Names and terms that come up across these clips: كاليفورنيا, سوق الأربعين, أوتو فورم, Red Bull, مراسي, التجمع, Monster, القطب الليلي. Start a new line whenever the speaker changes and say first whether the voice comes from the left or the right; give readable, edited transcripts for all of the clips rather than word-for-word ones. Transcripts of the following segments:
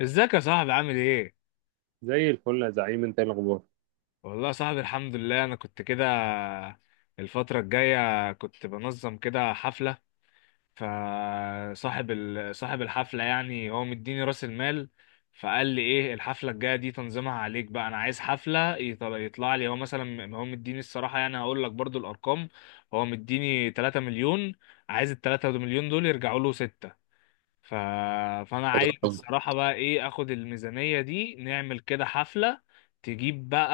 left: ازيك يا صاحبي؟ عامل ايه؟
right: زي الفل يا زعيم، انت ايه الاخبار؟
left: والله يا صاحبي الحمد لله، انا كنت كده الفترة الجاية كنت بنظم كده حفلة. صاحب الحفلة يعني هو مديني راس المال. فقال لي ايه الحفلة الجاية دي تنظيمها عليك بقى، انا عايز حفلة يطلع لي هو، مثلا هو مديني، الصراحة يعني هقول لك برضو الارقام. هو مديني 3 مليون، عايز ال 3 مليون دول يرجعوا له 6. ف... فانا
right: حلو
left: عايز
right: أوي.
left: الصراحة بقى ايه اخد الميزانية دي نعمل كده حفلة. تجيب بقى،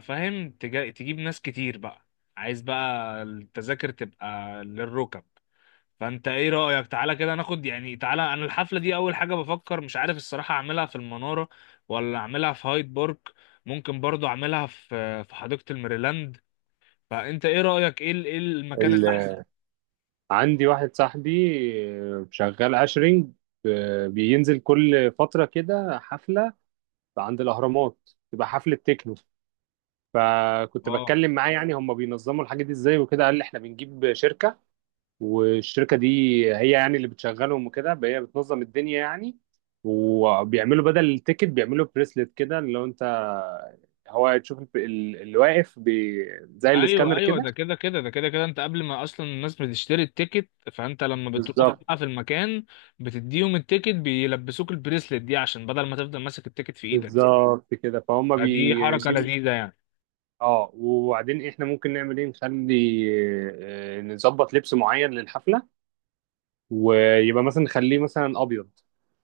left: فاهم، تجيب ناس كتير بقى. عايز بقى التذاكر تبقى للركب. فانت ايه رأيك، تعالى كده ناخد، يعني تعالى، انا الحفلة دي اول حاجة بفكر مش عارف الصراحة اعملها في المنارة، ولا اعملها في هايد بارك، ممكن برضو اعملها في حديقة الميريلاند. فانت ايه رأيك، إيه المكان
right: ال-
left: اللي احسن؟
right: عندي واحد صاحبي، شغال عشرينج، بينزل كل فترة كده حفلة عند الأهرامات، تبقى حفلة تكنو. فكنت
left: اه،
right: بتكلم معاه، يعني هم بينظموا الحاجة دي ازاي وكده، قال لي احنا بنجيب شركة. والشركة دي هي يعني اللي بتشغلهم وكده، هي بتنظم الدنيا يعني. وبيعملوا بدل التيكت بيعملوا بريسلت كده، اللي هو انت هو تشوف اللي واقف زي
left: ايوه
right: السكانر
left: ايوه،
right: كده.
left: ده كده كده انت قبل ما اصلا الناس بتشتري التيكت، فانت لما بتروح
right: بالظبط.
left: بقى في المكان بتديهم التيكت بيلبسوك البريسلت دي عشان بدل ما تفضل ماسك التيكت في ايدك.
right: بالظبط كده، فهم
left: فدي حركه
right: بيجيبوا.
left: لذيذه يعني.
right: اه، وبعدين احنا ممكن نعمل ايه، نخلي، نظبط لبس معين للحفله، ويبقى مثلا نخليه مثلا ابيض.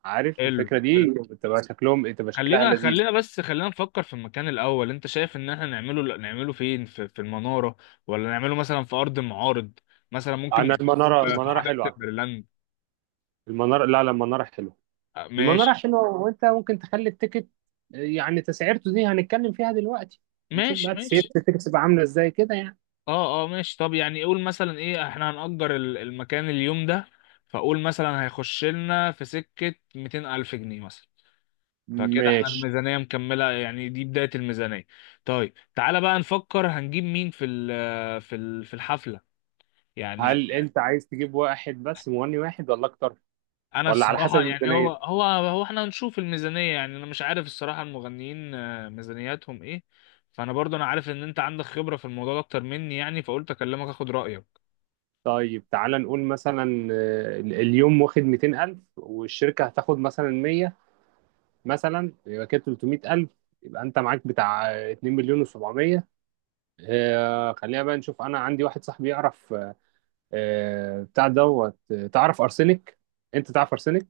right: عارف
left: حلو
right: الفكره
left: حلو.
right: دي بتبقى شكلهم، تبقى شكلها
left: خلينا
right: لذيذ.
left: خلينا بس خلينا نفكر في المكان الاول. انت شايف ان احنا نعمله فين، في المناره، ولا نعمله مثلا في ارض المعارض؟ مثلا ممكن
right: انا
left: نعمله
right: المناره
left: في
right: المناره
left: حديقه
right: حلوه على فكره.
left: الميرلاند.
right: المناره، لا لا، المناره حلوه.
left: آه،
right: المناره
left: ماشي
right: حلوه، وانت ممكن تخلي التيكت، يعني تسعيرته دي هنتكلم فيها دلوقتي. هنشوف
left: ماشي
right: بقى تسعيره
left: ماشي.
right: التيكت تبقى عامله ازاي كده يعني.
left: اه اه ماشي. طب يعني قول مثلا ايه، احنا هنأجر المكان اليوم ده، فقول مثلا هيخش لنا في سكة 200 ألف جنيه مثلا. فكده احنا
right: ماشي.
left: الميزانية مكملة يعني، دي بداية الميزانية. طيب تعالى بقى نفكر هنجيب مين في في الحفلة، يعني.
right: هل انت عايز تجيب واحد بس، مغني واحد، ولا اكتر،
left: انا
right: ولا على حسب
left: الصراحة يعني هو
right: الميزانية؟
left: هو هو احنا هنشوف الميزانية، يعني انا مش عارف الصراحة المغنيين ميزانياتهم ايه. فانا برضو انا عارف ان انت عندك خبرة في الموضوع ده اكتر مني يعني، فقلت اكلمك اخد رأيك.
right: طيب تعالى نقول مثلا، اليوم واخد 200000، والشركة هتاخد مثلا 100، مثلا يبقى كده 300000، يبقى انت معاك بتاع 2 مليون و700. خلينا بقى نشوف، انا عندي واحد صاحبي يعرف، بتاع دوت، تعرف ارسنك؟ انت تعرف ارسنك.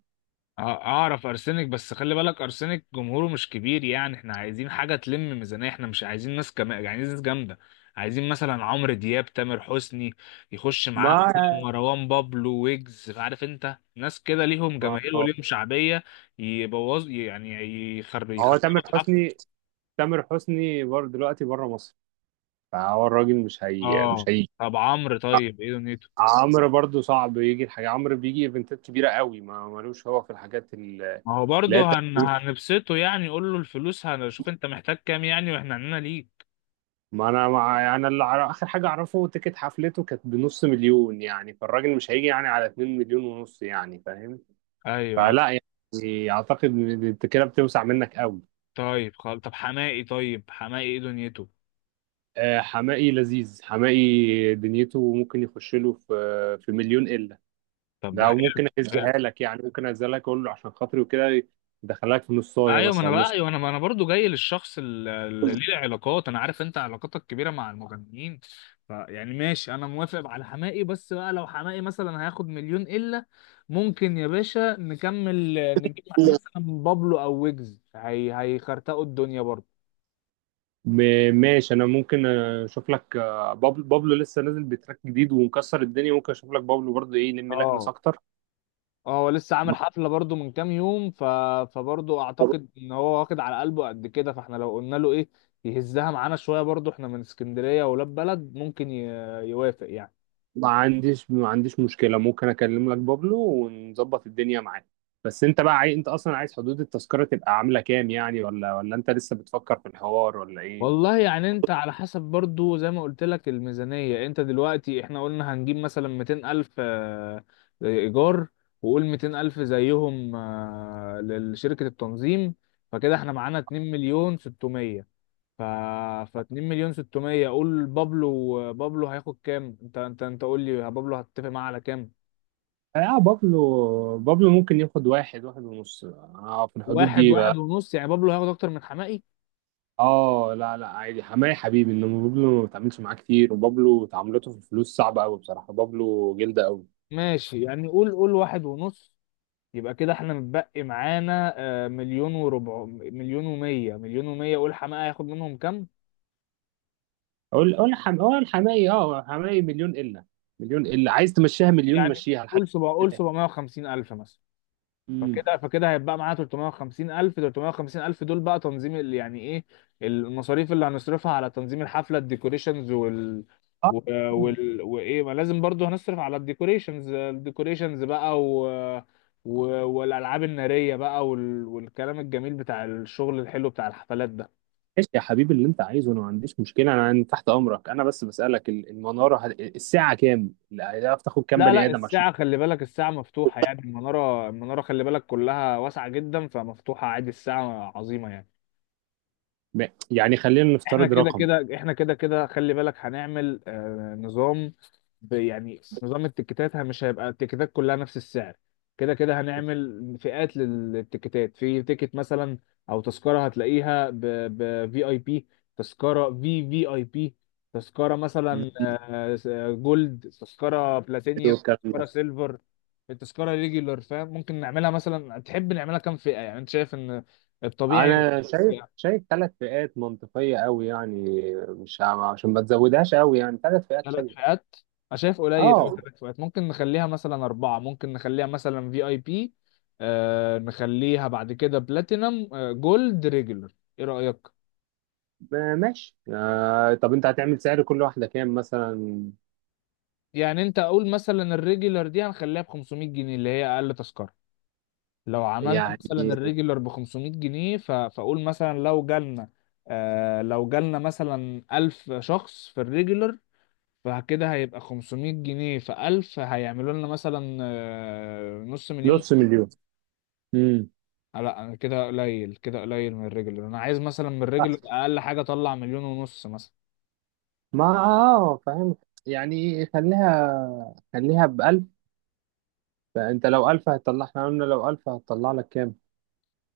left: اعرف ارسنك، بس خلي بالك ارسنك جمهوره مش كبير يعني، احنا عايزين حاجه تلم ميزانيه، احنا مش عايزين ناس عايزين ناس جامده. عايزين مثلا عمرو دياب، تامر حسني، يخش معاها
right: ما
left: مثلا مروان بابلو، ويجز، عارف، انت ناس كده ليهم جماهير
right: ما-
left: وليهم شعبيه. يبوظ يعني،
right: هو
left: يخربوا
right: تامر
left: الحفله.
right: حسني، تامر حسني برضه دلوقتي بره مصر، فهو الراجل
left: اه.
right: مش هيجي.
left: طب عمرو، طيب ايه دنيته؟
right: عمرو برضو صعب يجي، الحاجة عمرو بيجي ايفنتات كبيرة قوي، ما ملوش هو في الحاجات
left: ما هو
right: اللي هي
left: برضه
right: التقريب.
left: هنبسطه يعني، قول له الفلوس هنشوف انت محتاج كام يعني، واحنا عندنا ليك.
right: ما انا مع يعني اخر حاجة اعرفه تيكت حفلته كانت بنص مليون، يعني فالراجل مش هيجي يعني على 2 مليون ونص، يعني فاهم.
left: ايوه أيوة.
right: فلا يعني اعتقد إن انت كده بتوسع منك قوي.
left: طيب خلاص، طب حماقي، طيب حماقي ايه دنيته؟
right: حماقي لذيذ، حماقي دنيته ممكن يخش له في مليون الا.
left: طب ده
right: ده
left: حلو.
right: وممكن
left: حلو.
right: اهزها لك يعني، ممكن اهزها لك، اقول له عشان خاطري وكده، يدخلك في نصايه
left: ايوه، ما انا
right: مثلا
left: بقى
right: نص.
left: ايوه، انا ما انا برضو جاي للشخص اللي ليه علاقات، انا عارف انت علاقاتك كبيره مع المغنيين. فيعني ماشي، انا موافق على حماقي، بس بقى لو حماقي مثلا هياخد مليون الا، ممكن يا باشا نكمل نجيب معاه مثلا بابلو او ويجز، هي هيخرتقوا الدنيا برضو.
right: ماشي، انا ممكن اشوف لك بابلو لسه نازل بتراك جديد ومكسر الدنيا، ممكن اشوف لك بابلو برضه ايه يلم لك ناس
left: اه.
right: اكتر.
left: اه هو لسه عامل
right: ما
left: حفلة برضو من كام يوم، فبرضو اعتقد ان هو واخد على قلبه قد كده، فاحنا لو قلنا له ايه يهزها معانا شوية برضو، احنا من اسكندرية ولاد بلد، ممكن يوافق يعني.
right: ما عنديش مشكله، ممكن اكلم لك بابلو، ونظبط الدنيا معاه. بس انت بقى انت اصلا عايز حدود التذكره تبقى عامله كام يعني، ولا انت لسه بتفكر في الحوار ولا ايه؟
left: والله يعني انت على حسب برضو زي ما قلت لك الميزانية. انت دلوقتي احنا قلنا هنجيب مثلا 200 الف ايجار، وقول 200 الف زيهم لشركة التنظيم. فكده احنا معانا 2 مليون 600. ف ف 2 مليون 600، قول بابلو، بابلو هياخد كام، انت قول لي بابلو هتتفق معاه على كام.
right: اه، بابلو ممكن ياخد واحد، واحد ونص. اه، في الحدود
left: واحد،
right: دي.
left: واحد ونص، يعني بابلو هياخد اكتر من حمائي.
right: اه، لا لا، عادي، حماية حبيبي، انما بابلو ما بتعاملش معاه كتير، وبابلو تعاملاته في الفلوس صعبة قوي، بصراحة بابلو جلدة قوي.
left: ماشي، يعني قول قول واحد ونص، يبقى كده احنا متبقي معانا مليون وربع، مليون ومية، مليون ومية، قول حمائي هياخد منهم كام.
right: اقول اه الحماية اه حماية مليون الا. مليون الا، عايز تمشيها مليون؟
left: يعني
right: مشيها لحد
left: قول سبع، قول
right: البداية.
left: 750 ألف مثلا.
right: امم.
left: فكده هيبقى معانا 350 ألف. 350 ألف دول بقى تنظيم يعني إيه، المصاريف اللي هنصرفها على تنظيم الحفلة، الديكوريشنز
right: اه،
left: و- وال وإيه، ما لازم برضو هنصرف على الديكوريشنز، الديكوريشنز بقى و... والألعاب النارية بقى والكلام الجميل بتاع الشغل الحلو بتاع الحفلات ده.
right: ماشي يا حبيبي، اللي انت عايزه انا ما عنديش مشكلة، انا تحت امرك، انا بس بسألك المنارة الساعة كام؟ لا، هتعرف تاخد كام
left: لا
right: بني
left: لا
right: ادم عشان
left: الساعة، خلي بالك الساعة مفتوحة يعني، المنارة، المنارة خلي بالك كلها واسعة جدا، فمفتوحة عادي، الساعة عظيمة يعني.
right: يعني خلينا
left: احنا
right: نفترض
left: كده
right: رقم.
left: كده احنا كده كده خلي بالك هنعمل نظام، يعني نظام التيكيتات مش هيبقى التيكيتات كلها نفس السعر. كده كده هنعمل فئات للتيكيتات. في تيكت مثلا او تذكرة هتلاقيها ب في اي بي، تذكرة في في اي بي، تذكرة مثلا
right: مم.
left: جولد، تذكرة
right: حلو
left: بلاتينيوم،
right: الكلام ده.
left: تذكرة سيلفر، التذكرة ريجولار، فاهم. ممكن نعملها مثلا، تحب نعملها كام فئة يعني، انت شايف ان الطبيعي
right: انا شايف ثلاث فئات منطقيه قوي يعني، مش ه- عشان ما تزودهاش قوي يعني، ثلاث فئات
left: ثلاث
right: شايف.
left: فئات. انا شايف قليل قوي
right: اه،
left: ثلاث فئات، ممكن نخليها مثلا اربعه، ممكن نخليها مثلا في اي بي، آه نخليها بعد كده بلاتينم، آه جولد، ريجولر، ايه رايك.
right: ماشي، طب انت هتعمل سعر كل واحده كام مثلا.
left: يعني انت اقول مثلا الريجولر دي هنخليها ب 500 جنيه، اللي هي اقل تذكره. لو عملنا
right: يعني
left: مثلا الريجولر ب 500 جنيه فاقول مثلا لو جالنا، لو جالنا مثلا 1000 شخص في الريجولر، فكده هيبقى 500 جنيه في 1000، هيعملوا لنا مثلا نص مليون.
right: نص مليون. امم
left: لا انا كده قليل، كده قليل من الرجل، انا عايز مثلا من الرجل اقل حاجه اطلع مليون ونص مثلا.
right: ما اه فاهم. يعني خليها ب 1000. فانت لو 1000 هتطلع، احنا قلنا لو 1000 هتطلع لك كام؟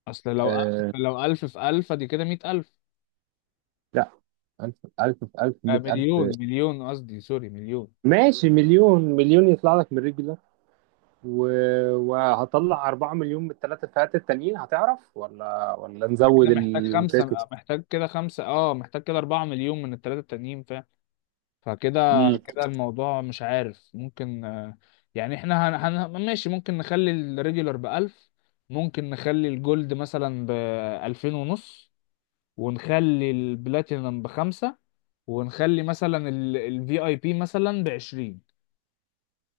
left: اصل لو ألف،
right: آه
left: لو ألف في ألف دي كده مئة ألف.
right: لا، 1000، 1000 في 1000،
left: مليون،
right: 100000.
left: مليون قصدي، سوري، مليون.
right: ماشي، مليون، مليون يطلع لك من رجل، و... وهطلع 4 مليون من الثلاث فئات التانيين، هتعرف؟ ولا
left: أنا
right: نزود
left: كده محتاج خمسة،
right: التيكت؟
left: محتاج كده خمسة، اه محتاج كده أربعة مليون من التلاتة التانيين فاهم. فكده
right: امم
left: كده الموضوع مش عارف ممكن، يعني احنا ماشي ممكن نخلي الريجولر بألف، ممكن نخلي الجولد مثلا بألفين ونص، ونخلي البلاتينم بخمسة، ونخلي مثلا الفي اي بي مثلا بعشرين.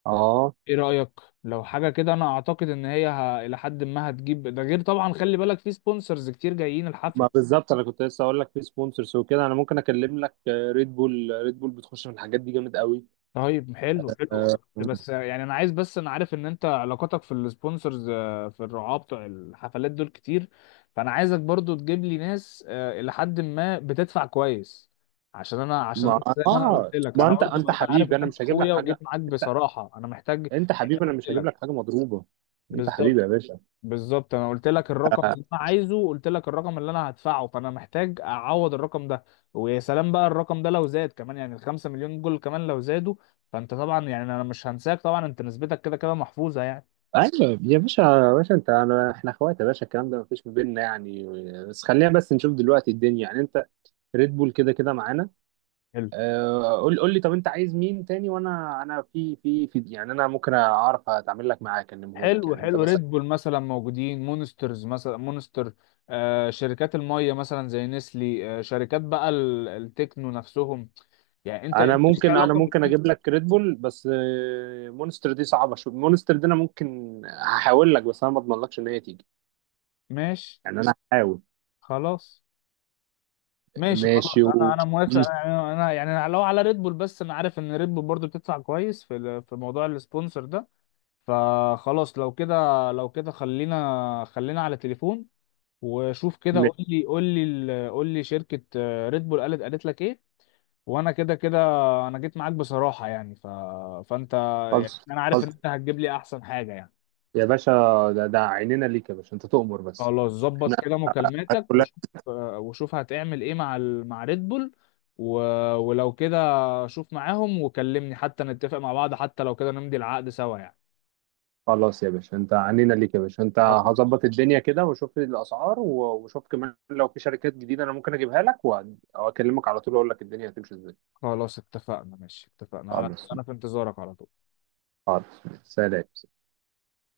right: اه،
left: ايه رأيك؟ لو حاجة كده انا اعتقد ان هي الى حد ما هتجيب، ده غير طبعا خلي بالك في سبونسرز كتير جايين الحفلة.
right: ما بالظبط، انا كنت لسه اقول لك في سبونسرز وكده، انا ممكن اكلم لك ريد بول، ريد بول بتخش في الحاجات دي جامد قوي.
left: طيب حلو حلو.
right: آه،
left: بس يعني انا عايز، بس انا عارف ان انت علاقاتك في السبونسرز في الرعاة بتوع الحفلات دول كتير، فانا عايزك برضو تجيب لي ناس الى حد ما بتدفع كويس، عشان انا عشان
right: ما
left: انا زي ما انا قلت
right: اه
left: لك،
right: ما
left: انا
right: انت،
left: برضو
right: انت
left: انا عارف
right: حبيبي،
left: ان
right: انا
left: انت
right: مش هجيب لك
left: اخويا،
right: حاجه.
left: وجيت معاك
right: انت
left: بصراحة انا محتاج.
right: انت
left: يعني أنا
right: حبيبي، انا
left: قلت
right: مش هجيب
left: لك
right: لك حاجه مضروبه. انت حبيبي
left: بالظبط.
right: يا باشا.
left: بالظبط انا قلت لك الرقم
right: آه،
left: اللي انا عايزه، قلت لك الرقم اللي انا هدفعه، فانا محتاج اعوض الرقم ده، ويا سلام بقى الرقم ده لو زاد كمان، يعني الخمسة مليون دول كمان لو زادوا. فانت طبعا يعني انا مش هنساك طبعا، انت نسبتك كده كده محفوظة يعني.
right: ايوه يا باشا، يا باشا انت انا احنا اخوات يا باشا، الكلام ده مفيش ما بيننا يعني. بس خلينا بس نشوف دلوقتي الدنيا، يعني انت ريد بول كده كده معانا.
left: حلو
right: قول لي طب، انت عايز مين تاني؟ وانا، انا في في في يعني انا ممكن اعرف اتعامل لك معاه، اكلمه لك
left: حلو.
right: يعني انت
left: حلو،
right: مثلا.
left: ريد بول مثلا موجودين، مونسترز مثلا، مونستر، آه شركات المية مثلا زي نسلي، آه شركات بقى التكنو نفسهم يعني، انت
right: انا
left: ليك
right: ممكن انا
left: علاقة بال.
right: ممكن اجيب لك ريد بول، بس مونستر دي صعبه شويه، مونستر دي انا ممكن هحاول لك، بس انا ما اضمنلكش ان هي تيجي.
left: ماشي.
right: يعني انا هحاول.
left: خلاص ماشي
right: ماشي،
left: خلاص، انا انا موافق،
right: مم،
left: يعني أنا لو على ريد بول، بس انا عارف ان ريد بول برضو بتدفع كويس في في موضوع السبونسر ده. فخلاص لو كده، لو كده خلينا، خلينا على تليفون، وشوف كده،
right: ماشي.
left: قول لي، قول لي شركة ريد بول قالت، قالت لك ايه. وانا كده كده انا جيت معاك بصراحة يعني، فانت يعني،
right: خلص،
left: انا عارف ان
right: خلص
left: انت هتجيب لي احسن حاجة يعني.
right: يا باشا، ده عينينا ليك يا باشا، انت تؤمر بس.
left: خلاص ظبط كده مكالماتك
right: احنا
left: وشوف، وشوف هتعمل ايه مع مع ريد بول. و... ولو كده شوف معاهم وكلمني حتى نتفق مع بعض، حتى لو كده نمضي العقد سوا يعني.
right: خلاص يا باشا، انت عنينا ليك يا باشا، انت
left: خلاص
right: هظبط الدنيا كده وشوف الاسعار، وشوف كمان لو في شركات جديده انا ممكن اجيبها لك، واكلمك على طول، اقول لك الدنيا هتمشي ازاي.
left: خلاص اتفقنا، ماشي اتفقنا، على
right: خلاص،
left: انا في انتظارك على طول.
right: خلاص، سلام.